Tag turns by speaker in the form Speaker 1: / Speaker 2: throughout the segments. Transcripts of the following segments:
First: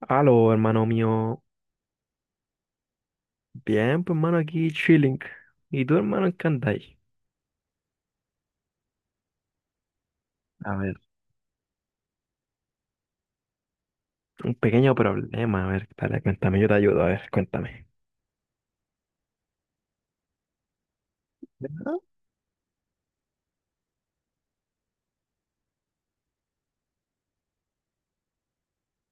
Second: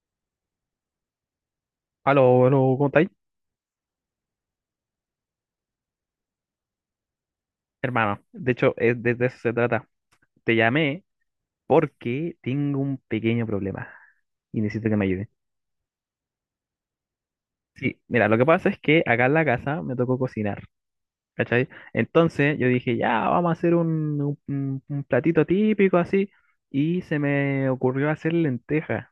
Speaker 1: Aló, hermano mío.
Speaker 2: Aló, aló, ¿cómo estáis?
Speaker 1: Bien, pues, hermano, aquí chilling. ¿Y tú, hermano, en qué andáis?
Speaker 2: Hermano, de hecho, de eso se trata. Te
Speaker 1: A ver.
Speaker 2: llamé porque tengo un pequeño problema
Speaker 1: Un
Speaker 2: y necesito
Speaker 1: pequeño
Speaker 2: que me ayude.
Speaker 1: problema. A ver, dale, cuéntame, yo te ayudo. A ver, cuéntame.
Speaker 2: Sí, mira, lo que pasa es que acá en la casa me tocó cocinar, ¿cachai?
Speaker 1: Ah,
Speaker 2: Entonces yo dije, ya, vamos a hacer un platito típico así, y se me ocurrió hacer lentejas.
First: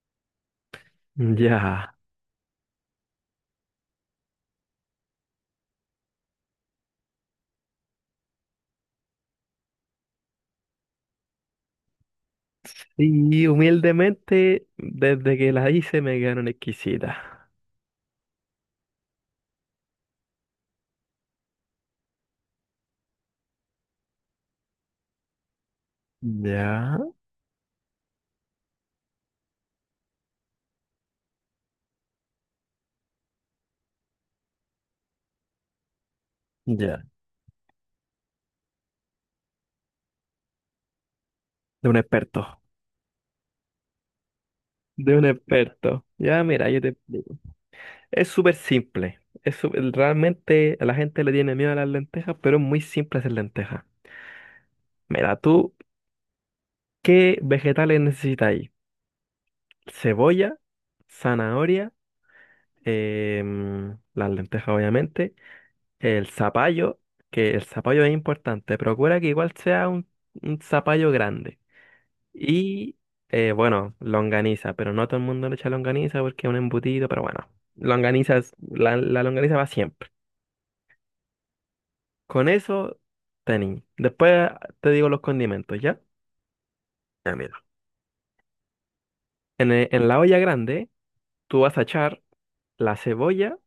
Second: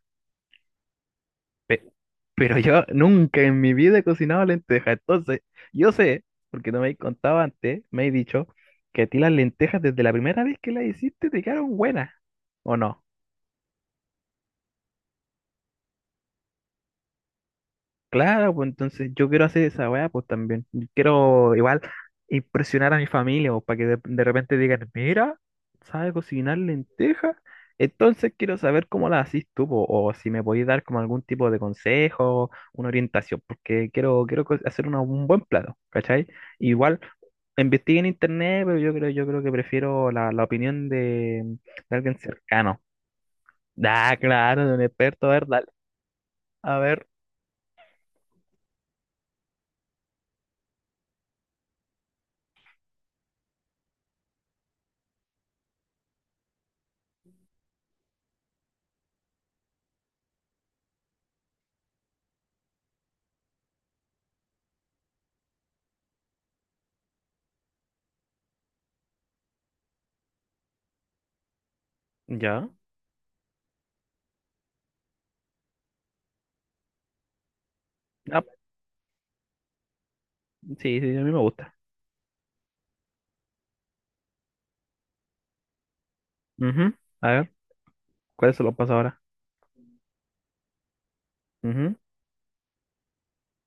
Speaker 2: Pe-
Speaker 1: ya.
Speaker 2: Pero yo nunca en mi vida he cocinado lentejas. Entonces, yo sé, porque no me habéis contado antes, me he dicho que a ti las lentejas desde la primera vez que las hiciste te quedaron buenas. ¿O no?
Speaker 1: Sí, humildemente, desde que la hice me quedaron exquisitas.
Speaker 2: Claro, pues entonces yo quiero hacer esa weá, pues también. Y quiero igual impresionar a mi familia, pues, para que de repente digan, mira, sabes cocinar
Speaker 1: Ya,
Speaker 2: lentejas. Entonces quiero saber cómo las haces tú, po, o si me podéis dar como algún tipo de consejo, una orientación, porque quiero hacer un buen plato, ¿cachai? Igual
Speaker 1: ya.
Speaker 2: investigué en internet, pero yo creo que prefiero la opinión de,
Speaker 1: De un
Speaker 2: de alguien
Speaker 1: experto.
Speaker 2: cercano. Ah, claro, de un
Speaker 1: De un
Speaker 2: experto, a ver, dale.
Speaker 1: experto. Ya, mira,
Speaker 2: A
Speaker 1: yo te
Speaker 2: ver,
Speaker 1: explico. Es súper simple. Realmente la gente le tiene miedo a las lentejas, pero es muy simple hacer lentejas. Mira, tú, ¿qué vegetales necesitas? Cebolla, zanahoria, las lentejas obviamente, el zapallo, que el zapallo es importante, procura que igual sea un zapallo grande.
Speaker 2: ya.
Speaker 1: Y bueno, longaniza, pero no todo el mundo le echa longaniza porque es un embutido, pero bueno, longaniza,
Speaker 2: Ah,
Speaker 1: la longaniza va siempre.
Speaker 2: sí, sí, a mí me gusta.
Speaker 1: Con eso, tení. Después te digo los condimentos, ¿ya?
Speaker 2: Ujú. A
Speaker 1: Ya,
Speaker 2: ver,
Speaker 1: mira.
Speaker 2: ¿cuál se lo pasa ahora?
Speaker 1: En la olla grande, tú vas a
Speaker 2: Ujú.
Speaker 1: echar la cebolla,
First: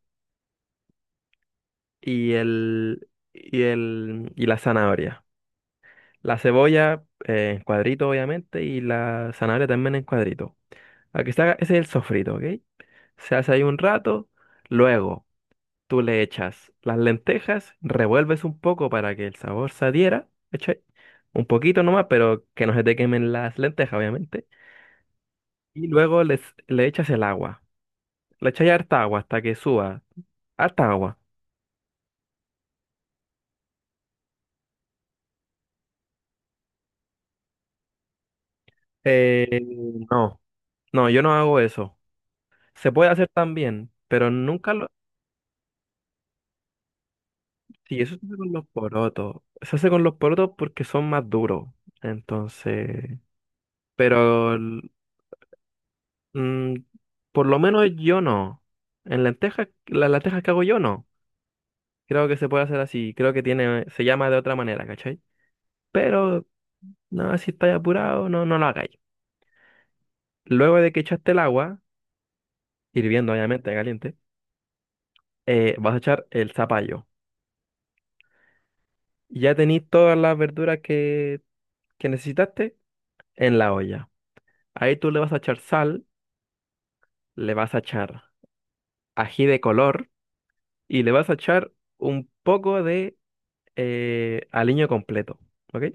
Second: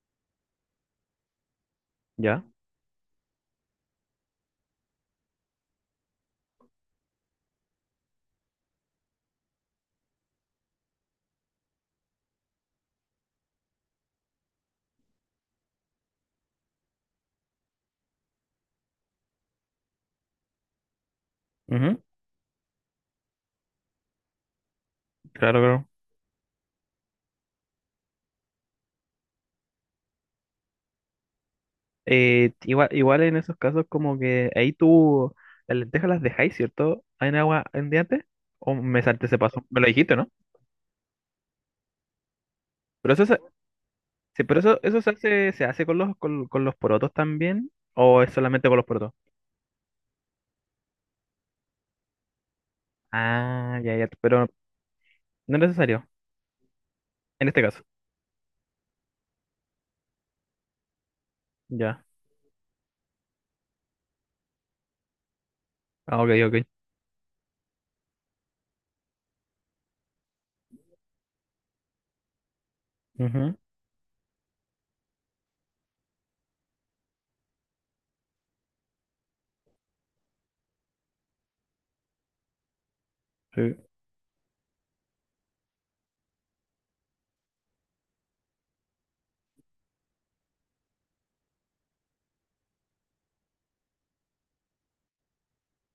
Speaker 1: y
Speaker 2: Ya.
Speaker 1: el, y el, y la zanahoria. La cebolla en cuadrito, obviamente, y la zanahoria también en cuadrito. Aquí se haga, ese es el sofrito, ¿ok? Se hace ahí un rato, luego tú le echas las lentejas, revuelves un poco para que el sabor se adhiera, ¿cachai? Un poquito
Speaker 2: Ujú,
Speaker 1: nomás, pero que no se te quemen las lentejas, obviamente.
Speaker 2: claro,
Speaker 1: Y
Speaker 2: claro.
Speaker 1: luego les, Le echas el agua. Le echas harta agua hasta que suba. Harta agua.
Speaker 2: Igual en esos casos como que ahí tú las lentejas las dejáis, ¿cierto? ¿En agua andiante? ¿O me salté ese
Speaker 1: Eh,
Speaker 2: paso? Me lo dijiste, ¿no?
Speaker 1: no, no, yo no hago eso. Se puede
Speaker 2: Pero eso
Speaker 1: hacer
Speaker 2: se,
Speaker 1: también, pero
Speaker 2: sí, pero
Speaker 1: nunca
Speaker 2: eso,
Speaker 1: lo...
Speaker 2: eso se hace con los porotos también,
Speaker 1: Sí, eso
Speaker 2: ¿o
Speaker 1: se
Speaker 2: es
Speaker 1: hace con los
Speaker 2: solamente con los porotos?
Speaker 1: porotos. Se hace con los porotos porque son más duros. Entonces,
Speaker 2: Ah, ya, ya, pero
Speaker 1: pero el-
Speaker 2: no es necesario,
Speaker 1: mm, por
Speaker 2: en
Speaker 1: lo
Speaker 2: este caso.
Speaker 1: menos yo no. En lentejas, las lentejas que hago yo no.
Speaker 2: Ya.
Speaker 1: Creo que se puede hacer así. Creo que tiene, se llama de otra manera, ¿cachai?
Speaker 2: Ah, ok,
Speaker 1: Pero
Speaker 2: ok.
Speaker 1: no, si estáis apurado, no, no lo hagáis. Luego de que echaste el agua, hirviendo
Speaker 2: Ujú,
Speaker 1: obviamente, caliente, vas a echar el zapallo. Ya tenéis todas las verduras que necesitaste en la
Speaker 2: sí.
Speaker 1: olla. Ahí tú le vas a echar sal, le vas a echar ají de color y le vas a echar un poco de aliño completo, ¿ok?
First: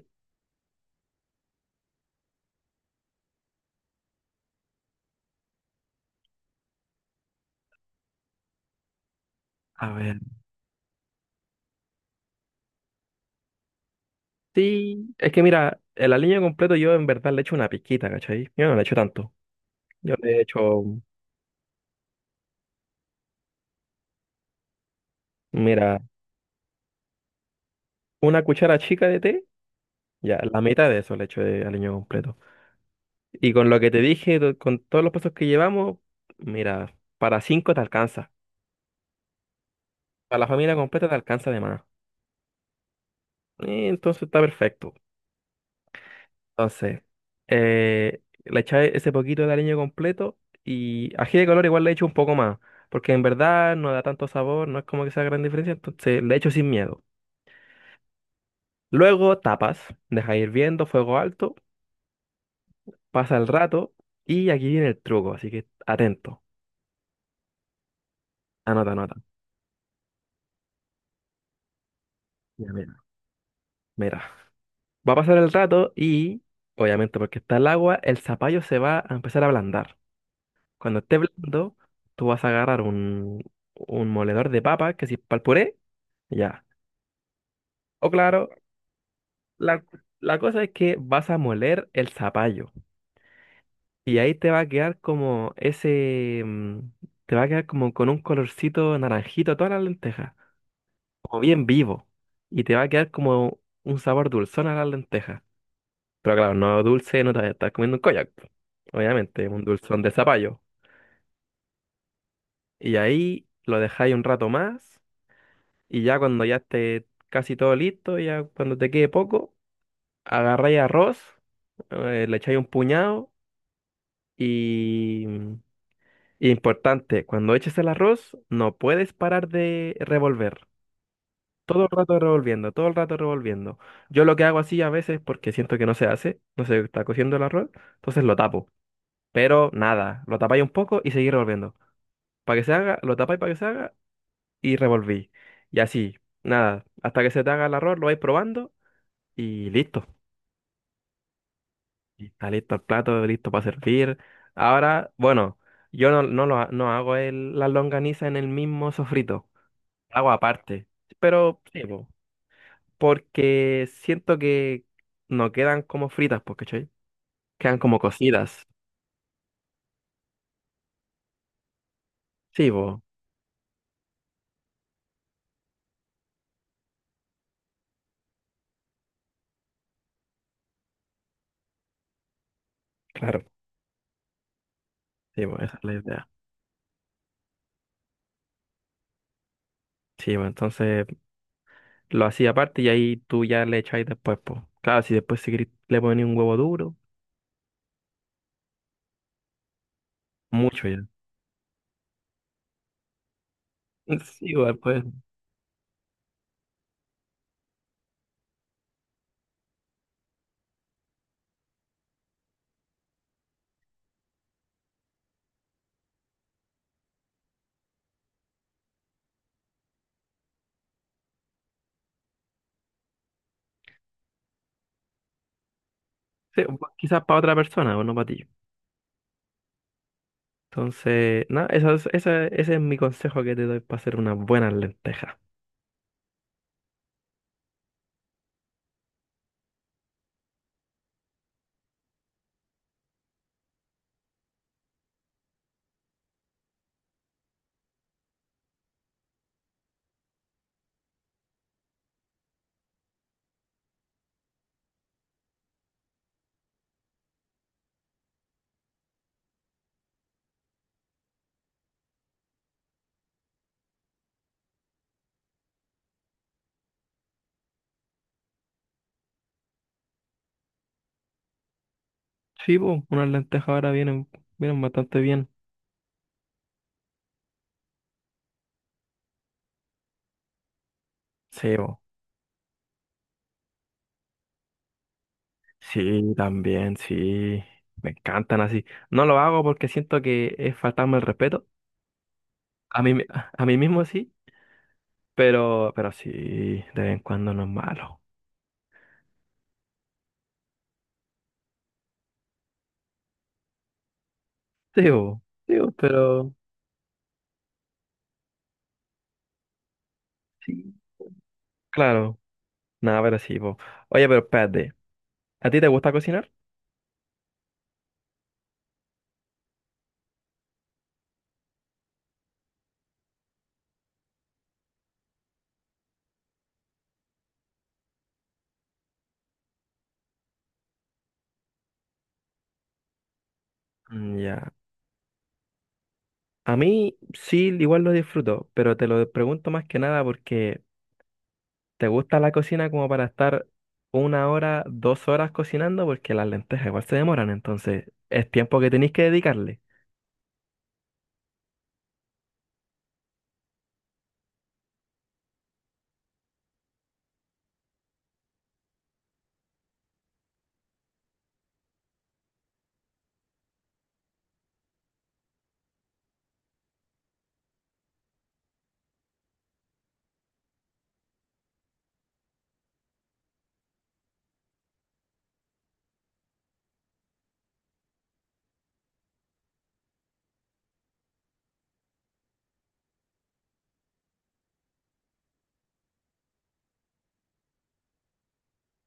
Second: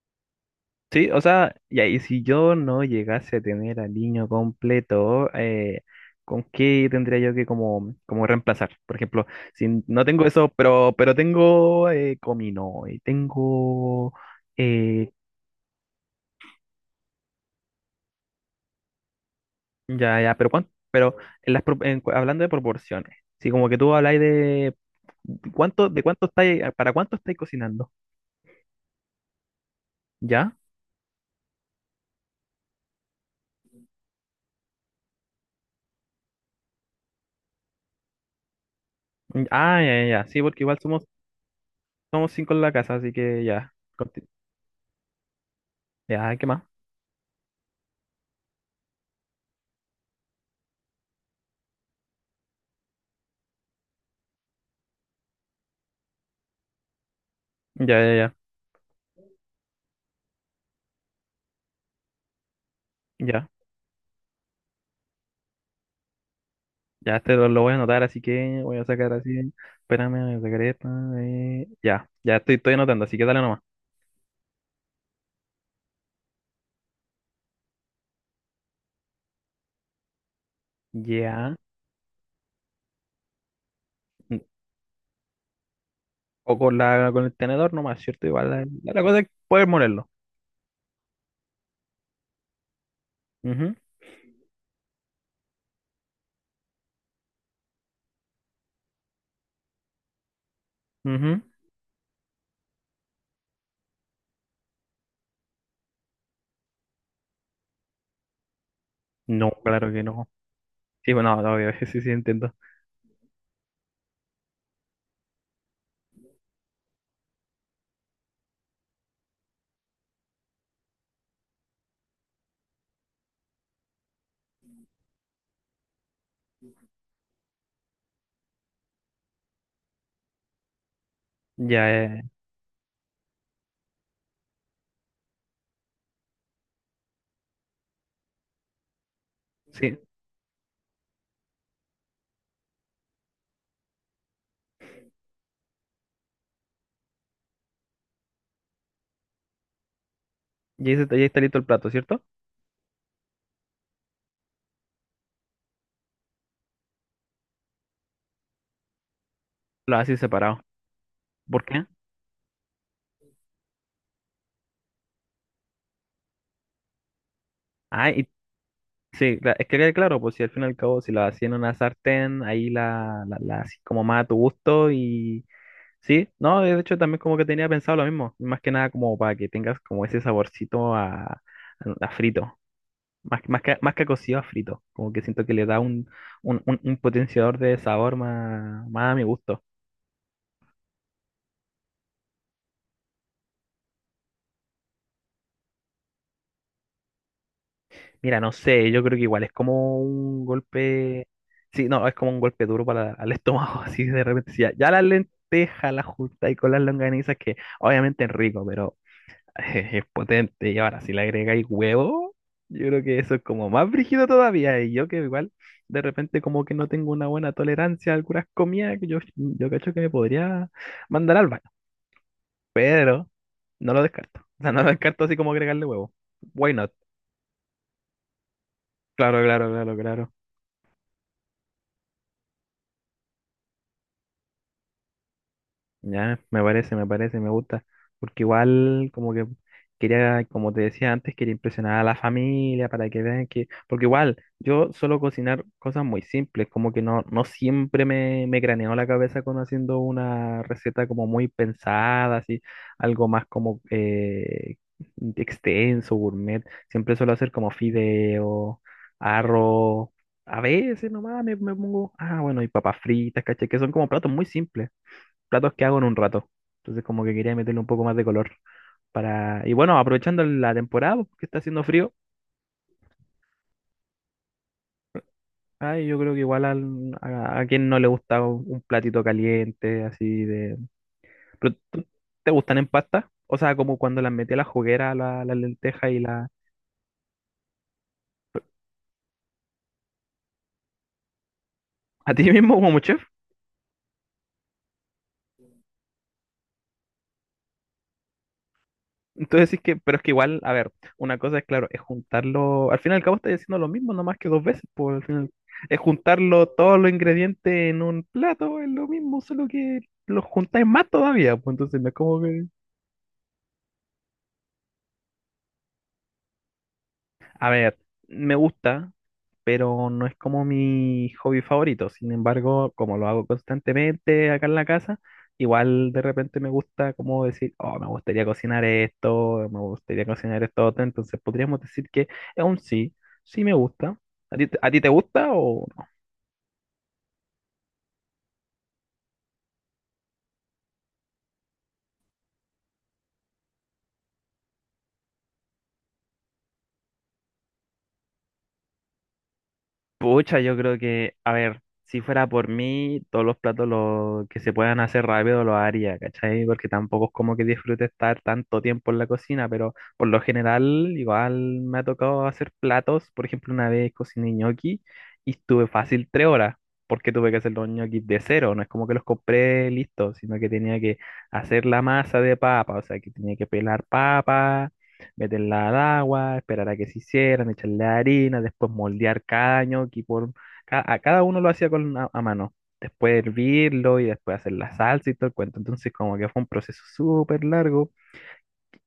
Speaker 2: Sí, o sea, ya, y si yo no llegase a tener al niño completo, ¿con qué tendría yo que como reemplazar? Por ejemplo, si
Speaker 1: A
Speaker 2: no
Speaker 1: ver,
Speaker 2: tengo eso, pero tengo comino y tengo. eh,
Speaker 1: sí, es que mira, el aliño completo yo en verdad le echo una pizquita, ¿cachai? Yo no le echo tanto. Yo
Speaker 2: ya, ya,
Speaker 1: le
Speaker 2: pero ¿cuánto?
Speaker 1: echo,
Speaker 2: Pero en las, pro- en cu- hablando de proporciones, si como que tú habláis de cuánto,
Speaker 1: Mira,
Speaker 2: de cuánto estáis, para cuánto estáis cocinando,
Speaker 1: una cuchara chica de té, ya,
Speaker 2: ¿ya?
Speaker 1: la mitad de eso le echo de aliño completo. Y con lo que te dije, con todos los pasos que llevamos, mira, para cinco te alcanza.
Speaker 2: Mm, ah, ya, ya, ya,
Speaker 1: Para
Speaker 2: sí,
Speaker 1: la
Speaker 2: porque
Speaker 1: familia
Speaker 2: igual somos,
Speaker 1: completa te alcanza de más.
Speaker 2: somos cinco en la casa, así que ya,
Speaker 1: Entonces está perfecto.
Speaker 2: ya, ¿qué más?
Speaker 1: Entonces, le echáis ese poquito de aliño completo y ají de color igual le echo un poco más, porque en verdad no da tanto sabor, no es como que sea gran diferencia, entonces le echo sin miedo.
Speaker 2: Ya, ya, ya.
Speaker 1: Luego tapas, deja hirviendo, fuego alto, pasa el
Speaker 2: Ya.
Speaker 1: rato y aquí viene el truco, así que atento,
Speaker 2: Ya este lo voy a anotar, así que voy a
Speaker 1: anota,
Speaker 2: sacar
Speaker 1: anota.
Speaker 2: así. Espérame, voy a sacar esta. Ya, ya estoy,
Speaker 1: Ya,
Speaker 2: estoy
Speaker 1: mira.
Speaker 2: anotando, así que dale nomás.
Speaker 1: Mira, va a pasar el rato y, obviamente porque está el agua, el zapallo se va a empezar a ablandar. Cuando esté
Speaker 2: Ya.
Speaker 1: blando, tú vas a agarrar un
Speaker 2: mm,
Speaker 1: moledor de papa, que si es para
Speaker 2: O
Speaker 1: ya.
Speaker 2: con el tenedor nomás,
Speaker 1: O
Speaker 2: ¿cierto?
Speaker 1: claro,
Speaker 2: Igual la cosa es poder
Speaker 1: la,
Speaker 2: molerlo.
Speaker 1: la cosa es que vas a moler el zapallo
Speaker 2: Ujú,
Speaker 1: y ahí te va a quedar como te va a quedar como con un colorcito naranjito a todas las lentejas, como
Speaker 2: ujú.
Speaker 1: bien vivo. Y te va a quedar como un sabor dulzón a las lentejas. Pero claro, no dulce, no te vas a estar comiendo un koyak. Po. Obviamente,
Speaker 2: No,
Speaker 1: un
Speaker 2: claro
Speaker 1: dulzón
Speaker 2: que
Speaker 1: de
Speaker 2: no.
Speaker 1: zapallo.
Speaker 2: Sí, bueno, no, obvio, sí, sí, entiendo.
Speaker 1: Y ahí lo dejáis un rato más y ya cuando ya esté casi todo listo, ya cuando te quede poco, agarráis arroz, le echáis un puñado. Y importante, cuando eches el arroz, no puedes parar de revolver.
Speaker 2: Ya,
Speaker 1: Todo el rato revolviendo, todo el rato revolviendo. Yo lo que hago así a veces porque siento que no se hace, no se está cociendo el arroz, entonces lo tapo. Pero
Speaker 2: sí.
Speaker 1: nada, lo tapáis un poco y seguís revolviendo. Para que se haga, lo tapáis para que se haga y revolví. Y así, nada, hasta que se te haga el arroz, lo vais probando y listo.
Speaker 2: Ya, ya está listo el plato, ¿cierto?
Speaker 1: Está listo el plato, listo para servir. Ahora, bueno, yo no, no, lo ha- no hago la longaniza en el mismo sofrito.
Speaker 2: Lo haces
Speaker 1: Hago
Speaker 2: separado.
Speaker 1: aparte. Pero
Speaker 2: ¿Por
Speaker 1: sí,
Speaker 2: qué?
Speaker 1: po, porque siento que no quedan como fritas, porque quedan como
Speaker 2: Ah, y
Speaker 1: cocidas.
Speaker 2: sí, es que quede claro, pues si al fin y al cabo, si lo hacía en una sartén, ahí
Speaker 1: Sí, po,
Speaker 2: la así como más a tu gusto. Sí, no, de hecho también como que tenía pensado lo mismo, más que nada como para que tengas como ese saborcito a, a frito, más,
Speaker 1: claro.
Speaker 2: que- más que, más que a cocido a frito, como que siento
Speaker 1: Sí,
Speaker 2: que
Speaker 1: po,
Speaker 2: le
Speaker 1: esa
Speaker 2: da
Speaker 1: es la
Speaker 2: un,
Speaker 1: idea.
Speaker 2: un, un- un potenciador de sabor más a mi gusto.
Speaker 1: Sí, po, entonces lo hacía aparte y ahí tú ya le echáis después, pues. Claro, si después si querís le ponéis un huevo duro,
Speaker 2: Mira, no sé, yo creo que igual es como un
Speaker 1: mucho ya.
Speaker 2: golpe, sí, no, es como un golpe duro para el estómago, así de
Speaker 1: Sí,
Speaker 2: repente, sí, ya,
Speaker 1: igual,
Speaker 2: ya
Speaker 1: pues.
Speaker 2: las lentejas las juntas y con las longanizas que obviamente es rico, Es potente. Y ahora, si le agregáis huevo, yo creo que eso es como más brígido todavía. Y yo que igual, de repente, como que no tengo una buena tolerancia a algunas comidas, que yo cacho que me podría mandar al baño. Pero no lo descarto. O sea, no lo descarto así como agregarle huevo.
Speaker 1: Sí,
Speaker 2: Why not?
Speaker 1: pues, quizás para otra persona o no para ti.
Speaker 2: Claro, claro, claro, claro.
Speaker 1: Entonces, nada eso ese es mi consejo que te doy para hacer unas buenas lentejas.
Speaker 2: Ya, me parece, me gusta, porque igual como que quería, como te decía antes, quería impresionar a la familia para que vean que, porque igual yo suelo cocinar cosas muy simples, como que no siempre me craneó la cabeza con haciendo una receta como muy pensada, así, algo más como extenso, gourmet, siempre suelo hacer como fideo, arroz, a veces nomás me pongo, ah, bueno, y papas fritas, caché, que son como platos muy simples, platos que hago en un rato. Entonces como que quería meterle un poco más de color. Y bueno, aprovechando la temporada, pues, que está haciendo frío,
Speaker 1: Sí, po, unas lentejas ahora vienen, vienen bastante bien.
Speaker 2: ay, yo creo que igual a quien no le gusta un platito caliente, así de. Pero,
Speaker 1: Sí, po.
Speaker 2: ¿te gustan en pasta? O sea, como cuando las metí a la juguera, la lenteja y
Speaker 1: Sí,
Speaker 2: la.
Speaker 1: también, sí. Me encantan así. No lo hago porque siento que es faltarme el respeto.
Speaker 2: A ti mismo como
Speaker 1: A mí,
Speaker 2: chef.
Speaker 1: a mí mismo sí, pero sí, de vez en cuando no es malo.
Speaker 2: Entonces sí que, pero es que igual, a ver, una cosa es claro, es juntarlo, al fin y al cabo estás haciendo lo mismo, no más que dos veces,
Speaker 1: Sí,
Speaker 2: por
Speaker 1: po, sí, po,
Speaker 2: es
Speaker 1: pero
Speaker 2: juntarlo todos los ingredientes en un plato, es lo mismo, solo que los juntáis
Speaker 1: sí,
Speaker 2: más todavía, pues entonces no es
Speaker 1: claro.
Speaker 2: como que.
Speaker 1: Nada, pero sí, po. Oye, pero espérate, ¿a ti te gusta cocinar?
Speaker 2: A ver, me gusta, pero no es como mi hobby favorito, sin embargo, como lo hago constantemente acá en la casa, igual de repente me gusta como decir, oh, me gustaría cocinar esto, me gustaría cocinar esto, otro", entonces podríamos decir que es un sí, sí me gusta.
Speaker 1: Mm,
Speaker 2: ¿A ti,
Speaker 1: ya.
Speaker 2: a ti te gusta o...?
Speaker 1: A mí sí, igual lo disfruto, pero te lo pregunto más que nada porque ¿te gusta la cocina como para estar 1 hora, 2 horas cocinando? Porque las lentejas igual se demoran, entonces es tiempo que tenéis que dedicarle.
Speaker 2: Pucha, yo creo que, a ver, si fuera por mí, todos los platos que se puedan hacer rápido los haría, ¿cachai? Porque tampoco es como que disfrute estar tanto tiempo en la cocina, pero por lo general igual me ha tocado hacer platos. Por ejemplo, una vez cociné ñoqui y estuve fácil 3 horas, porque tuve que hacer los ñoquis de cero. No es como que los compré listos, sino que tenía que hacer la masa de papa, o sea, que tenía que pelar papa, meterla al agua, esperar a que se hicieran, echarle harina, después moldear cada ñoqui. A cada uno lo hacía con a mano. Después hervirlo y después hacer la salsa y todo el cuento. Entonces como que fue un proceso súper largo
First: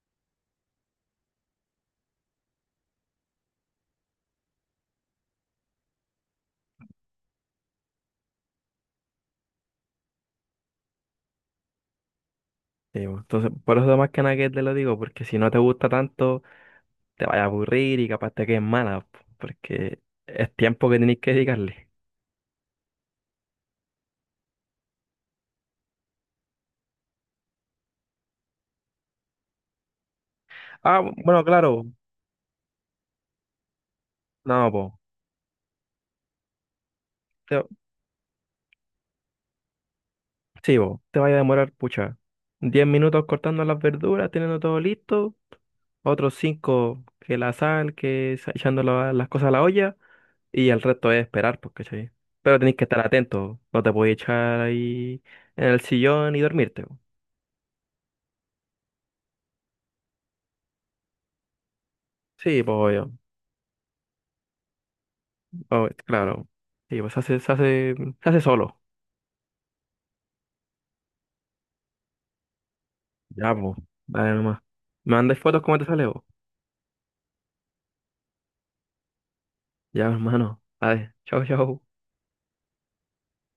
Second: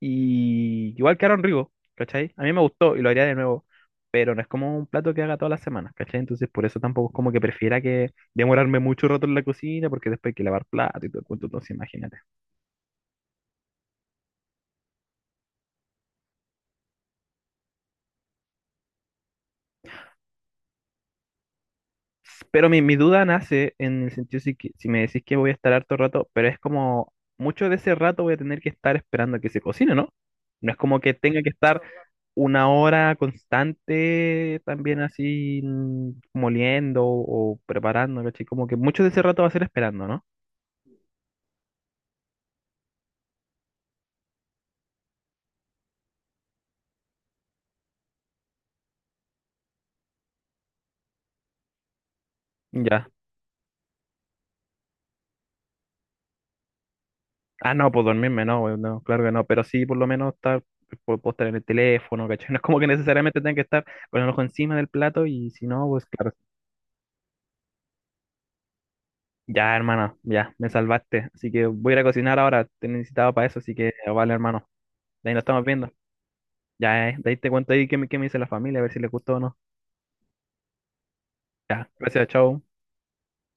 Speaker 2: y igual quedaron ricos, ¿cachai? A mí me gustó y lo haría de nuevo, pero no es como un plato que haga todas las semanas, ¿cachai? Entonces por eso tampoco es como que prefiera que demorarme mucho rato en la cocina porque después hay que lavar plato y todo el cuento, entonces imagínate.
Speaker 1: Sí, bo. Entonces, por eso más que nada que te lo digo, porque si no te gusta tanto, te vaya a aburrir y capaz te quedes mala, po, porque es tiempo que tenéis que dedicarle.
Speaker 2: Pero mi duda nace en el sentido si me decís que voy a estar harto rato, pero es como mucho de ese rato voy a tener que estar esperando a que se cocine, ¿no? No es como que tenga
Speaker 1: Bueno,
Speaker 2: que estar
Speaker 1: claro,
Speaker 2: una hora constante
Speaker 1: no, po.
Speaker 2: también así moliendo o
Speaker 1: Te,
Speaker 2: preparando, ¿cachai? Como que mucho de ese rato va a ser esperando, ¿no?
Speaker 1: sí, po, te vaya a demorar, pucha. 10 minutos cortando las verduras, teniendo todo listo. Otros cinco que la sal, echando las cosas a la olla. Y el resto es esperar, pues, ¿cachai? Pero tenéis que estar
Speaker 2: Ya.
Speaker 1: atento. No te podéis echar ahí en el sillón y dormirte. Po.
Speaker 2: Ah, no, pues dormirme, no, weón, no, claro que no, pero sí por lo menos estar, puedo estar en el teléfono, ¿cachai? No
Speaker 1: Sí,
Speaker 2: es
Speaker 1: pues
Speaker 2: como que
Speaker 1: obvio.
Speaker 2: necesariamente tenga que estar con el ojo encima del plato y si no,
Speaker 1: Obvio,
Speaker 2: pues claro.
Speaker 1: claro. Sí, pues se hace, se hace solo.
Speaker 2: Ya, hermano, ya, me salvaste. Así que voy a ir a cocinar ahora. Te necesitaba para
Speaker 1: Ya,
Speaker 2: eso, así
Speaker 1: pues.
Speaker 2: que
Speaker 1: Dale
Speaker 2: vale,
Speaker 1: nomás.
Speaker 2: hermano.
Speaker 1: ¿Me
Speaker 2: De ahí
Speaker 1: mandáis
Speaker 2: nos
Speaker 1: fotos
Speaker 2: estamos
Speaker 1: cómo te
Speaker 2: viendo.
Speaker 1: sale, vos?
Speaker 2: Ya, de ahí te cuento ahí qué me dice la familia, a ver si les gustó o no.
Speaker 1: Ya, hermano. Dale. Chau, chau.
Speaker 2: Ya, gracias, chao.